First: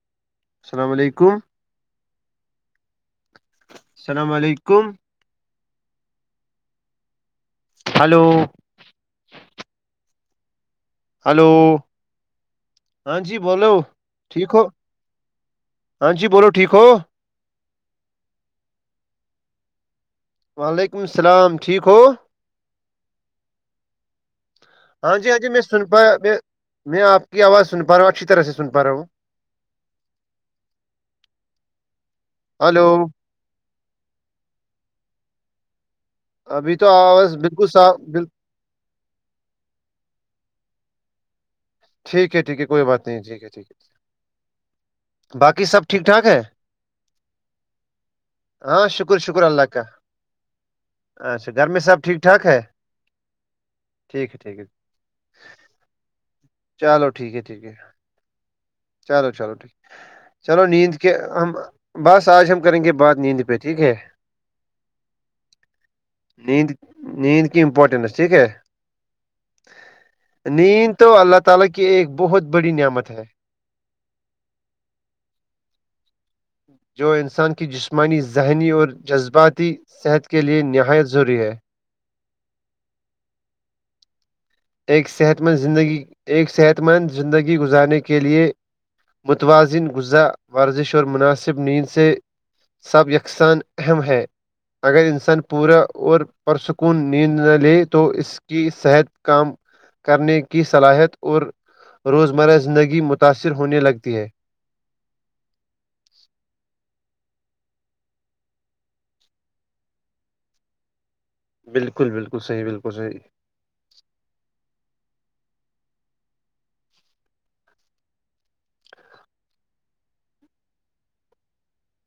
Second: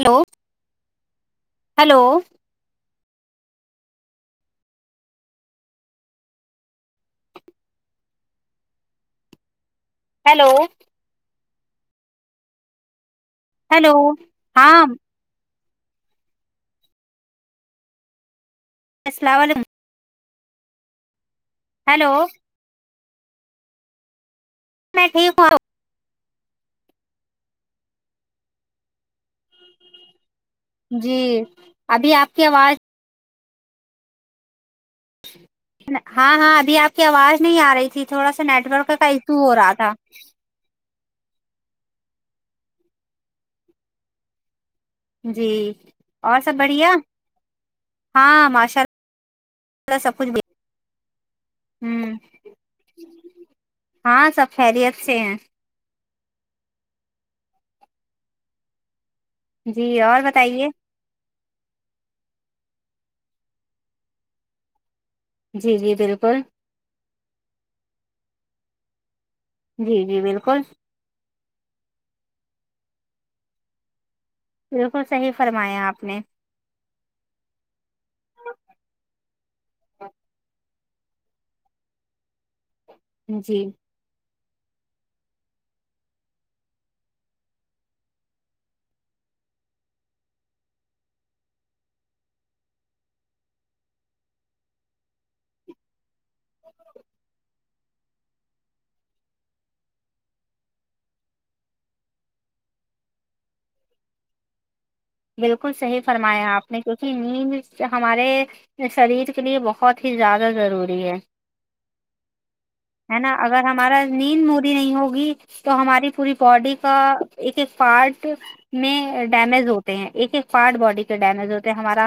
hello السلام علیکم hello السلام علیکم ہلو ہیلو ہلو ہاں جی بولو ہیلو ٹھیک ہو ہاں ہاں جی بولو ٹھیک ہو السل علیکم وعلیکم السلام ٹھیک ہو ہیلو میں ہاں جی ٹھیک ہاں جی میں ہوں سنا آپ کی آواز سن پا رہا ہوں اچھی طرح سے سن پا رہا ہوں جی ابھی آپ کی آواز ہلو ہاں ہاں ابھی تو آپ کی آواز نہیں بالکل آ رہی صاف تھی بال تھوڑا سا نیٹ ورک کا ایشو ہو رہا تھا ٹھیک ہے ٹھیک ہے کوئی بات نہیں ٹھیک ہے ٹھیک ہے جی باقی سب ٹھیک ٹھاک اور ہے سب بڑھیا ہاں شکر شکر اللہ کاا سب کچھ اچھا گھر میں ہ سب ٹھیک ٹھاک ہے ٹھیک ہاں ہے سب ٹھیک ہے خیریت سے [unintelligible] چلو ٹھیک ہے ٹھیک ہے چلو چلو ٹھیک جی اور چلو بتائیے نیند کہ ہم بس آج ہم کریں گے بات نیند پہ ٹھیک ہے جی جی بالکل نیند نیند کی امپورٹینس ٹھیک ہے جی جی بالکل نیند [inaudible] بالکل صحیح فرمایا آپ نے جو انسان کی جسمانی ذہنی اور جذباتی صحت کے لیے نہایت ضروری ہے جی ایک صحت مند زندگی ایک صحت مند زندگی گزارنے کے لیے متوازن غذا ورزش اور مناسب نیند سے سب یکساں اہم ہے اگر انسان پورا اور پرسکون نیند نہ لے تو اس کی صحت کام کرنے کی صلاحیت اور روزمرہ زندگی متاثر ہونے لگتی ہے بالکل صحیح فرمایا آپ نے کیونکہ نیند سے ہمارے یہ شریر کے لیے بہت ہی زیادہ ضروری ہے بالکل بالکل صی بالکل صحی ہے نا اگر ہمارا نیند مودی نہیں ہوگی تو ہماری پوری باڈی کا ایک ایک پارٹ میں ڈیمیج ہوتا ہیں ایک ایک پارٹ باڈی کے ڈیمیج ہوتے ہیں ہمارا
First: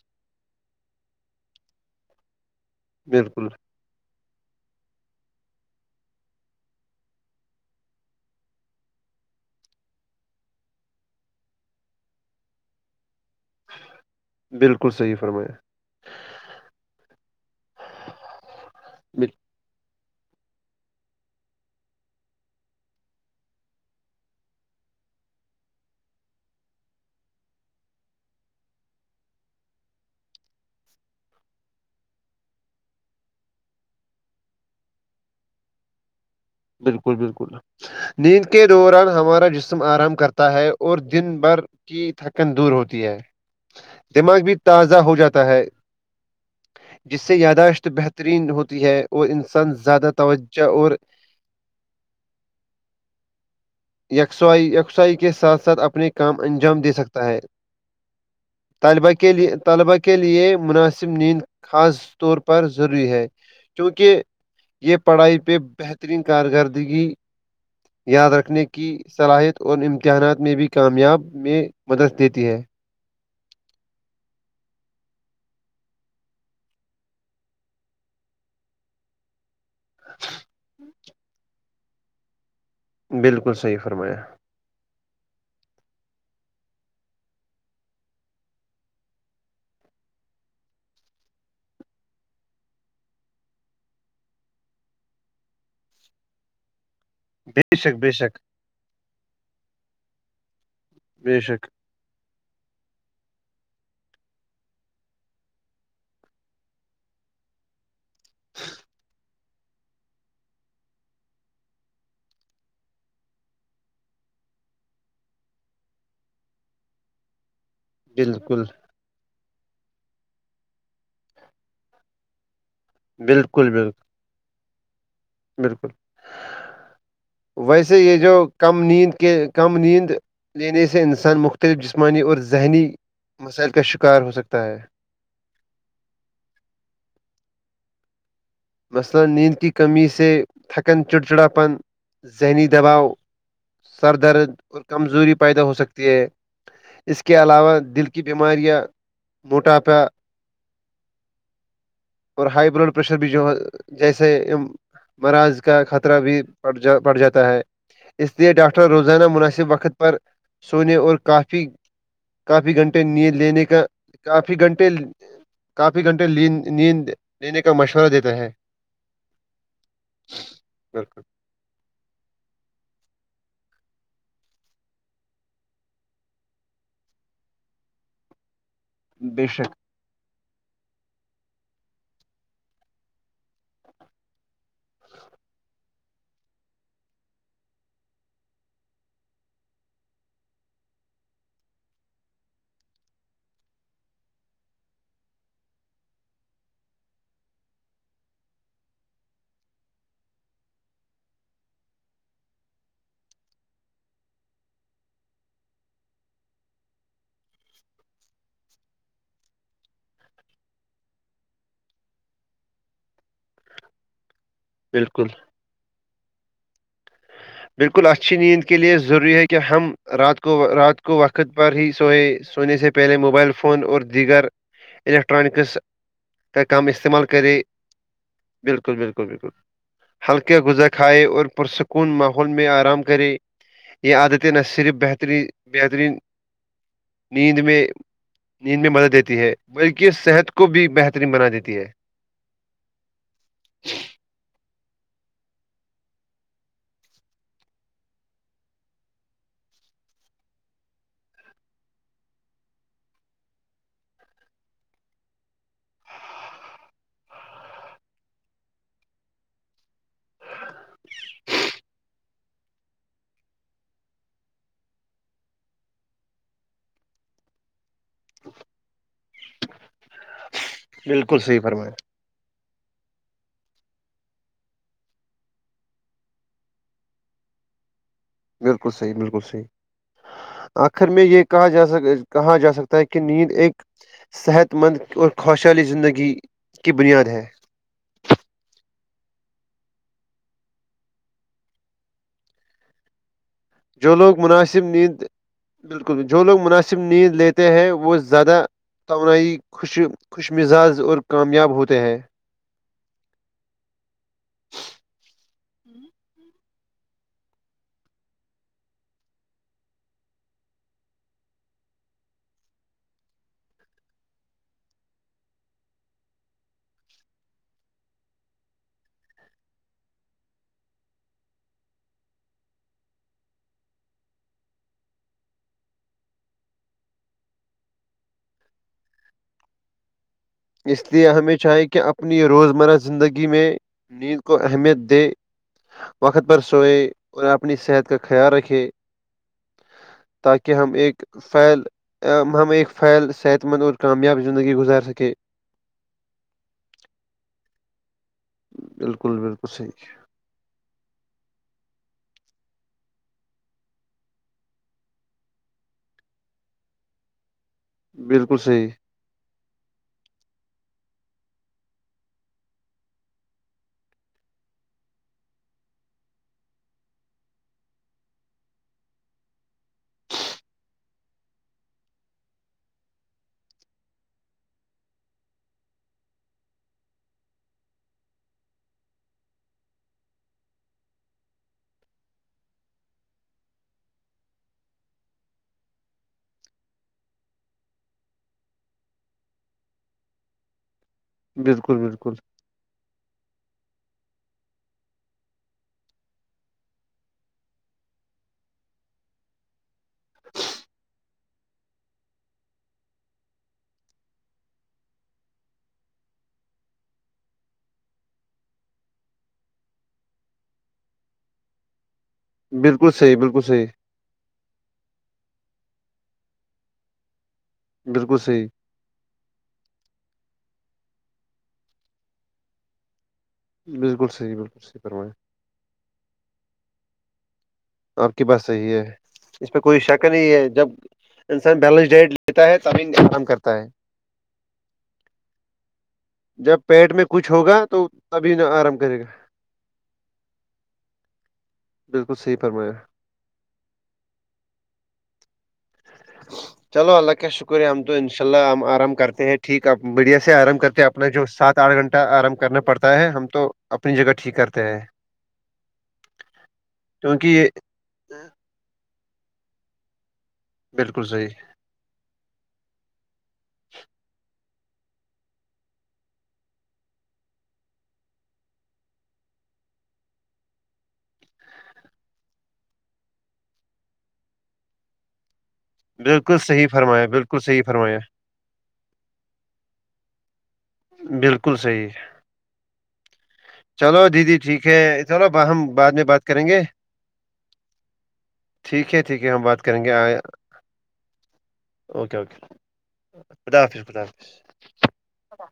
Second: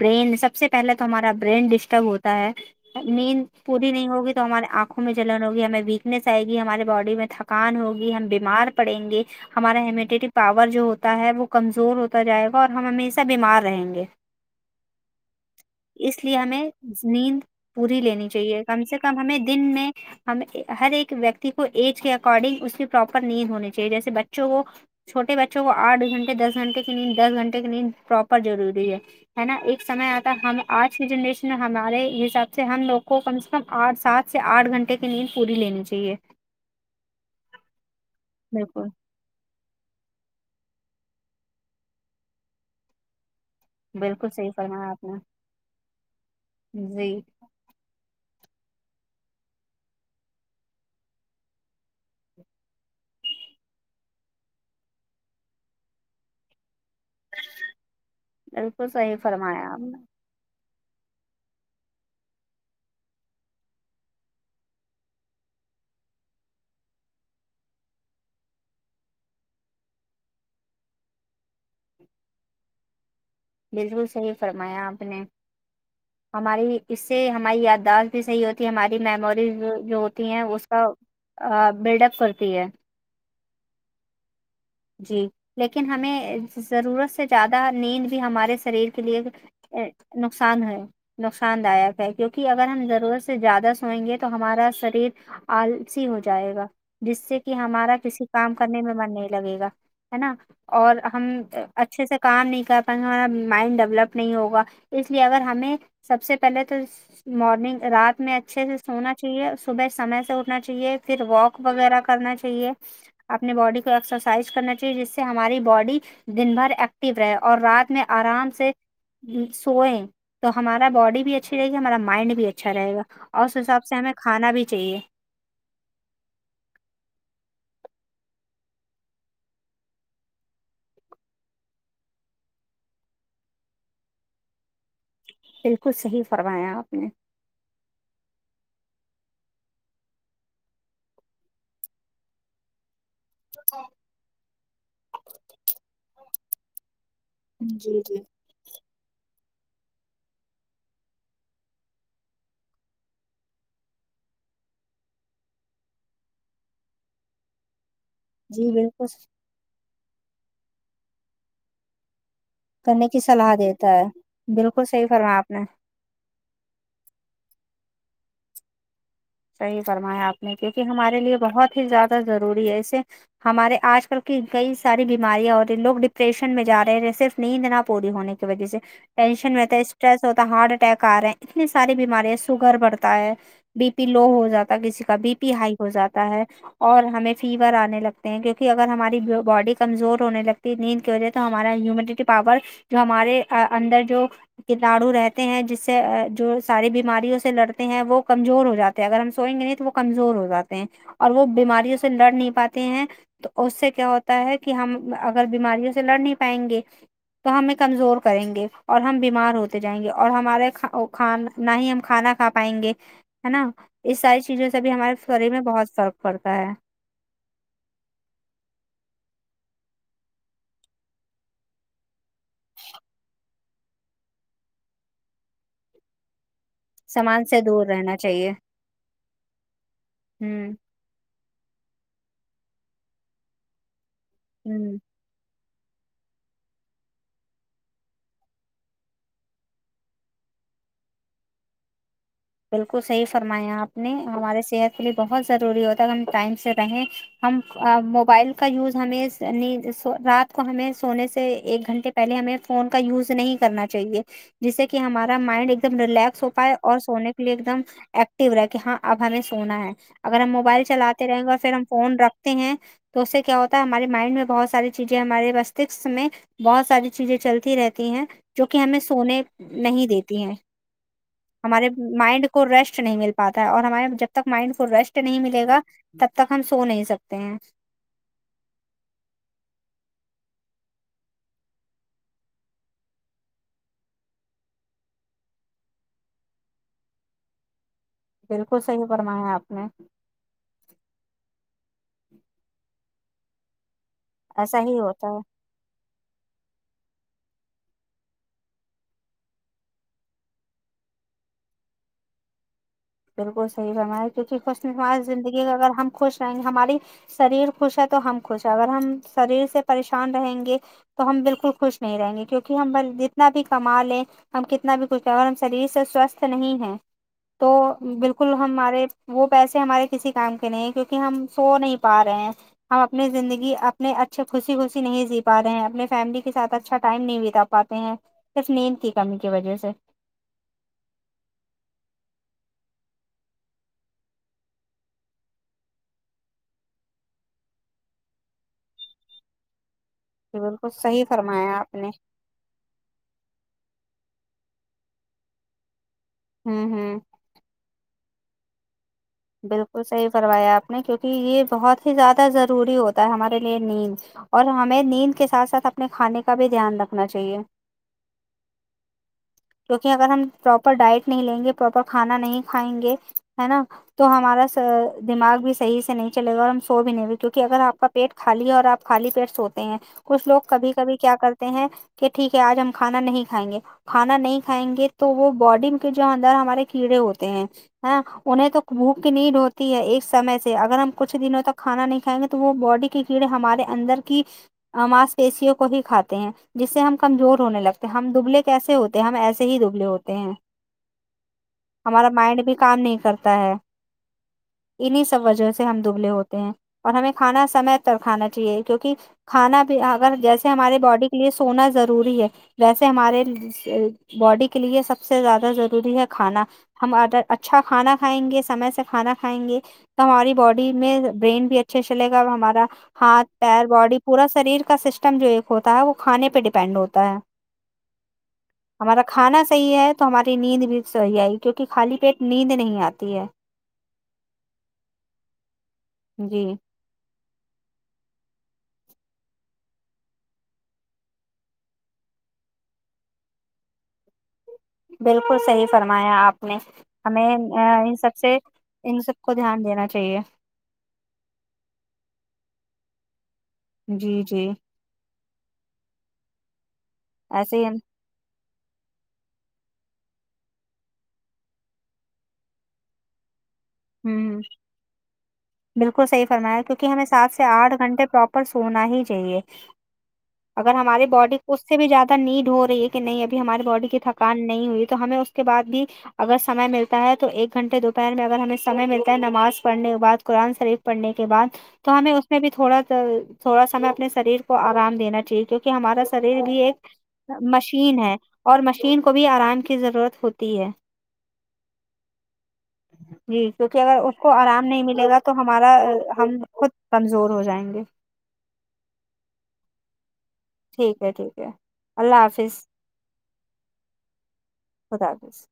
برین سب سے پہلے تو ہمارا برین ڈسٹرب ہوتا ہے مین بالکل پوری نہیں ہوگی تو ہمارے آنکھوں میں جلن ہوگی ہمیں ویکنیس آئے گی ہمارے باڈی میں تھکان ہوگی ہم بیمار پڑیں گے ہمارا ہیمیٹیری پاور جو ہوتا ہے وہ کمزور ہوتا جائے گا اور ہم ہمیشہ بیمار رہیں گے بالکل صحیح فرمایا اس لیے ہمیں نیند پوری لینی چاہیے کم سے کم بال- ہمیں دن میں ہم ہر ایک ویکتی کو ایج کے اکارڈنگ اس کی پراپر نیند ہونی چاہیے جیسے بچوں کو چھوے بچوں کو آٹھ گھنٹے دس گھنٹے کی نیند دس گھنٹے کی نیند پراپر ضروری ہے ہے نا ایک سمئے آتا ہے ہم آج کی جنریشن میں ہمارے حساب سے ہم لوگ کو کم سے م آٹھ سات سے آٹھ گھنٹے کی نیند پوری لینی چاہیے بالکل بالکل نیند کے بالکل دوران ہمارا جس موسم آرام کرتا ہے اور دن بھر کی تھکن دور ہوتی ہے بالکل دماغ صحیح بھی فرمایا تازہ آپ ہو نے جاتا ہے جی جس سے یاداشت بہتر ترین ہوتی ہے اور انسان زیادہ توجہ اور یکسوائی یکسائی کے ساتھ ساتھ اپنے کام انجام دے سکتا ہے بالکل طلبہ صحیح کے لیے فرمایا آپ طلبا نے کے لیے یہ مناسب نیند خاص طور پر ضروری ہے کیونکہ یہ پڑھائی پہ بہترین کارکردگی یاد رکھنے کی صلاحیت اور امتحانات میں بھی کامیاب میں مدد دیتی ہے بالکل صحیح فرمایا آپ نے ہماری اس سے ہماری یادداشت بھی صحیح ہوتی ہے ہماری میموریز بھی جو ہوتی ہیں اس کا بلڈ اپ کرتی ہے بالکل صحیح فرمایا جی لیکن ہمیں ضرورت سے زیادہ نیند بھی ہمارے شریر کے لیے نقصان ہے نقصان داک ہے کیونکہ اگر ہم ضرورت سے زیادہ سوئیں گے تو ہمارا شریر آلسی ہو جائے گا جس سے کہ بے ہمارا شک بے کسی شک کام کرنے میں من نہیں لگے گا ہے نا اور ہم بے شک اچ اچھے سے کام نہیں کر پائیں گے ہمارا مائنڈ ڈیولپ نہیں ہوگا اس لیے اگر ہمیں سب سے پہلے تو مارننگ رات میں اچھے سے سونا چاہیے صبح سمے سے اٹنا چاہیے پھر واک وغیرہ کرنا چاہیے اپنی باڈی ایکسرسائز کرنا چاہیے جس سے ہماری باڈی دن بھر ایکٹو رہے اور رات اس میں آرام بالکل سے سوئیں تو ہمارا باڈی بھی اچھی رہے گی ہمارا مائنڈ بھی اچھا رہے گا اور اس بالکل حساب سے بالکل ہمیں کھانا بھی چاہیے بالکل ویسے یہ جو کم نیند کے کم نیند لینے سے انسان مختلف جسمانی اور ذہنی مسائل کا شکار ہو سکتا ہے بالکل صحیح فرمایا آپ نے مثلا نیند کی کمی سے تھکن چڑچڑا پن سینی دباؤ سر درد اور کمزوری پیدا ہو سکتی ہے اس کے علاوہ جی دل جی کی بیماری کماریہ موٹاپا اور ہائی بلڈ پریشر بھی جو ہے جیسے مراض کا خطرہ بھی پڑ جا پڑ جاتا ہے اس لیئے جی ڈاکٹر بالکل روزانہ مناسب وقت پر سونے اور کافی کافی گھنٹے کرنے کی نیت صلاح لینے کا دیتا ہے کافی بالکل گھنٹے صحیح فرمایا آپ نے کافی گھنٹے نیند لینے کا مشورہ دیتا ہے صحیح فرمایا آپ نے کیونکہ ہمارے بالکل لیے بہت ہی زیادہ ضروری ہے ایے ہمارے آج کل کی کئی ساری بیماریاں ہو رہی ہیں لوگ ڈپریشن میں جا رہے ہیں صرف نیند نہ پوری ہونے کی کی وجہ سے بے ٹینشن شک رہتا ہے اسٹریس ہوتا ہے ہارٹ اٹیک آ رہے ہیں اتنی ساری بیماری ہے سوگر بڑتا ہے بی لو ہو جاتا ہے کسی کا بی پی ہائی ہو جاتا ہے اور ہمیں فیور آنے لگتے ہیں کیونکہ اگر ہماری باڈی کمزور ہونے لگتی نیند کی وجہ تو ہمارا ہیومڈٹی پاور جو ہمارے اندر جو کتاڑو رہتے ہیں جس سے جو ساری بیماریوں سے لڑتے ہیں وہ کمزور ہو جاتے اگر ہم سوئیں گے نہیں تو وہ کمزور ہو جاتے ہیں اور وہ بیماریوں سے لڑ نہیں پاتے ہیں تو اس سے کیا ہوتا ہے کہ ہم اگر بیماریوں سے لڑ نہیں پائیں گے تو ہمیں کمزور کریں گے اور ہم بیمار ہوتے جائیں گے اور ہمارے کھان نہ ہی ہم کھانا کھا پائیں گے ہے نا اس ساری چیزوں سے بھی ہمارے بالکل شریر میں بہت فرق پڑتا ہے بالکل اچھی نیند کے لیے ضروری ہے کہ ہم رات کو رات کو وقت پر ہی سوئے سونے سے پہلے موبائل فون اور دیگر الیکٹرانکس کا کم استعمال سامان کرے سے دور رہنا چاہیے بالکل بالکل بالکل ہلکے ہوں گزر کھائے اور پرسکون ماحول میں آرام کریں یہ عادتیں نہ ہوں صرف بہترین بہترین نیند میں نیند میں مدد دیتی ہے بلکہ اس صحت کو بھی بہترین بنا دیتی ہے بالکل صحیح فرمایا آپ نے ہمارے صحت کے لیے بہت ضروری ہوتا ہے ہم ٹائم سے رہیں ہم موبائل کا یوز ہمیں رات کو ہمیں سونے سے ایک گھنٹے پہلے ہمیں فون کا یوز نہیں کرنا چاہیے جس سے کہ ہمارا مائنڈ ایک دم ریلیکس ہو پائے اور سونے کے لیے ایک دم ایکٹو رہا کہ ہاں اب ہمیں سونا ہے اگر ہم موبائل چلاتے رہیں گے اور پھر ہم فون رکھتے ہیں تو اس سے کیا ہوتا ہمارے مائنڈ میں بہت ساری چیزیں ہمارے مستشک میں بہت ساری چیزیں چلتی رہتی ہیں جو کہ ہمیں سونے نہیں دیتی ہیں بالکل صحیح ہمارے فرمایا مائنڈ کو ریسٹ نہیں مل پاتا ہے اور ہمارے جب تک مائنڈ کو ریسٹ نہیں ملے گا تب تک ہم سو نہیں سکتے ہیں بالکل صحی بالکل صی آخر میں یہ کہا جاک کہا جا سکتا ہے کہ نیند ایک صحت مند اور خوشالی زندگی کی بنیاد ہے بالکل صحیح فرما ہے آپ نے جو لوگ ایسا مناسب ہی نیند ہوتا ہے بالکل جو لوگ مناسب نیند لیتے ہیں وہ زیادہ توانائی خوش خوش مزاج اور کامیاب ہوتے ہیں بالکل صح ہے ہم کیونکہ خوش ہماری زندگی اگر ہم خوش رہیں گے ہماری شریر خوش ہے تو ہم خوش ہیں اگر ہم شریر سے پریشان رہیں گے تو ہم بالکل خوش نہیں رہیں گے کیونکہ ہم جتنا بھی کما لیں ہم کتنا بھی کچھ کر ا ہم شریر سے سوستھ نہیں ہے تو بالکل ہمارے وہ پیسے ہمارے کسی کام کے نہیں کیونکہ ہم سو نہیں پا رہے ہیں ہم اپنے زندگی اپنے اچھے خوشی خوشی نہیں جی پا رہے ہیں اپنے فیملی کے ساتھ اچھا ٹائم نہیں بیتا پاتے ہیں صرف نیند کی کمی کی وجہ سے اس لیے ہمیں چاہے کہ اپنی روزمرہ زندگی میں نیند کو اہمیت دے وقت پر سوئے اور اپنی صحت کا خیال رکھے جی تاکہ بالکل ہم ایک صحیح فرمایا فل آپ نے ہم ایک فعل صحت مند اور کامیاب زندگی گزار سکے ہوں ہوں بالکل بالکل بالکل صحیح کروایا آپ نے کیونکہ یہ بہت ہی زیادہ ضروری ہوتا ہے ہمارے لیے نیند اور ہمیں نیند کے ساتھ ساتھ اپنے کھانے کا بھی دھیان رکھنا چاہیے بالکل صحیح کیوںکہ اگر ہم پراپر ڈائٹ نہیں لیں گے پراپر کھانا نہیں کھائیں گے ہے نا تو ہمارا دماغ بھی صحیح سے نہیں چلے گا اور ہم سو بھی نہیں گ کیونکہ اگر آپ کا پیٹ خالی ہے اور آپ خالی پیٹ سوتے ہیں کچھ لوگ کبھی کبھی کیا کرتے ہیں کہ ٹھیک ہے آج ہم کھانا نہیں کھائیں گے کھانا نہیں کھائیں گے تو وہ باڈی کے جو اندر ہمارے کیڑے ہوتے ہیں ہ انہیں تو بھوک کی نیند ہوتی ہے ایک سمے سے اگر ہم کچھ دنوں تک کھانا نہیں کھائیں گے تو وہ باڈی کی کیڑ ہمارے اندر کی ماس پیشیوں کو ہی کھاتے ہیں جس سے ہم کمزور ہونے لگتے ہم دبلے کیسے ہوتے ہم ایسے ہی دبلے ہوتے ہیں بالکل ہمارا بالکل مائنڈ بھی کام نہیں کرتا ہے [unintelligible] [inaudible] انہی سب وجہ سے ہم دبلے ہوتے ہیں اور ہمیں کھانا سمے پر کھانا چاہیے کیونکہ کھانا بھی اگر جیسے ہمارے باڈی کے لیے سونا ضروری ہے ویسے ہمارے باڈی کے لیے سب سے زیادہ ضروری ہے کھانا ہم اچھا کھانا کھائیں گے سمے سے کھانا کھائیں گے تو ہماری باڈی میں برین بھی اچھے چلے گا ہمارا بالکل صحیح ہاتھ بالکل پیر صحیح باڈی پورا شریر کا سسٹم جو ایک ہوتا ہے وہ کھانے پہ ڈیپینڈ ہوتا ہے بالکل صحیح ہمارا کھانا صحیح ہے تو ہماری نیند بھی صحیح آئی کیوںکہ خالی پیٹ نیند نہیں آتی ہے بالکل صحیح بالکل صحیح پررمایں جی آپ کی بات صحیح ہے اس پ کوئی شک نہیں ہے جب انسان بیلنس ڈائٹ لیتا ہے ت آرام کرتا ہے بالکل صحی فرمایا آپ نے جب پیٹ میں کچھ ہمیں ہوگا تو ان سب تبھی سے نہ آرام کرے ان گا سب کو دھیان دینا چاہیے بالکل صحی فرمایا جی جی چلو اللہ کا ایسے ہی شکریہ ہم تو اناء ان شاء اللہ ہم آرام کرتے ہیں ٹھیک اب میڈیا سے آرام کرتے اپنا جو سات آٹھ گھنٹہ آرام کرنا پڑتا ہے ہم تو اپنی جگہ ٹھیک ہ کرتے ہیں بالکل صحیح فرمایا کیونکہ ہمیں سات سے آٹھ گھنٹے پرپر سونا ہی چاہیے اگر بالکل ہماری صحیح باڈی کو سے بھی زیادہ نیڈ ہو رہی ہے کہ نہیں ابھی ہماری باڈی کی تھکان نہیں ہوئی تو ہمیں اس کے بعد بھی اگر سے ملتا ہے تو ایک گھنٹے دوپہر میں اگر ہمیں سمے ملتا ہے نماز پڑھنے کے بعد قرآن شریف پڑھنے کے بعد تو ہمیں اس میں بھی تھوڑا س تھوڑا سایں اپنے شریر کو آرام دینا چاہیے کیکہ کہ ہمارا بالکل شریر بھی صحیح ایک فرمایا بالکل صحیح مشین فرمایا ہے اور مشین کو بھی آرام کی ضرورت ہوتی ہے بالکل صحیح ہے جی کیونکہ اگر اس کو دیدی آرام ٹھیک ہے نہیں ملے گا چلو تو ہم ہمارا بعد میں بات ہم کریں گے خود کمزور ہو جائیں گے ٹھیک ہے ٹھیک ہے ہم بات کریں گے آ ٹھیک ہے ٹھیک ہے اوکے اللہ اوکے حافظ خدا حافظ خدا حافظ خدا حافظ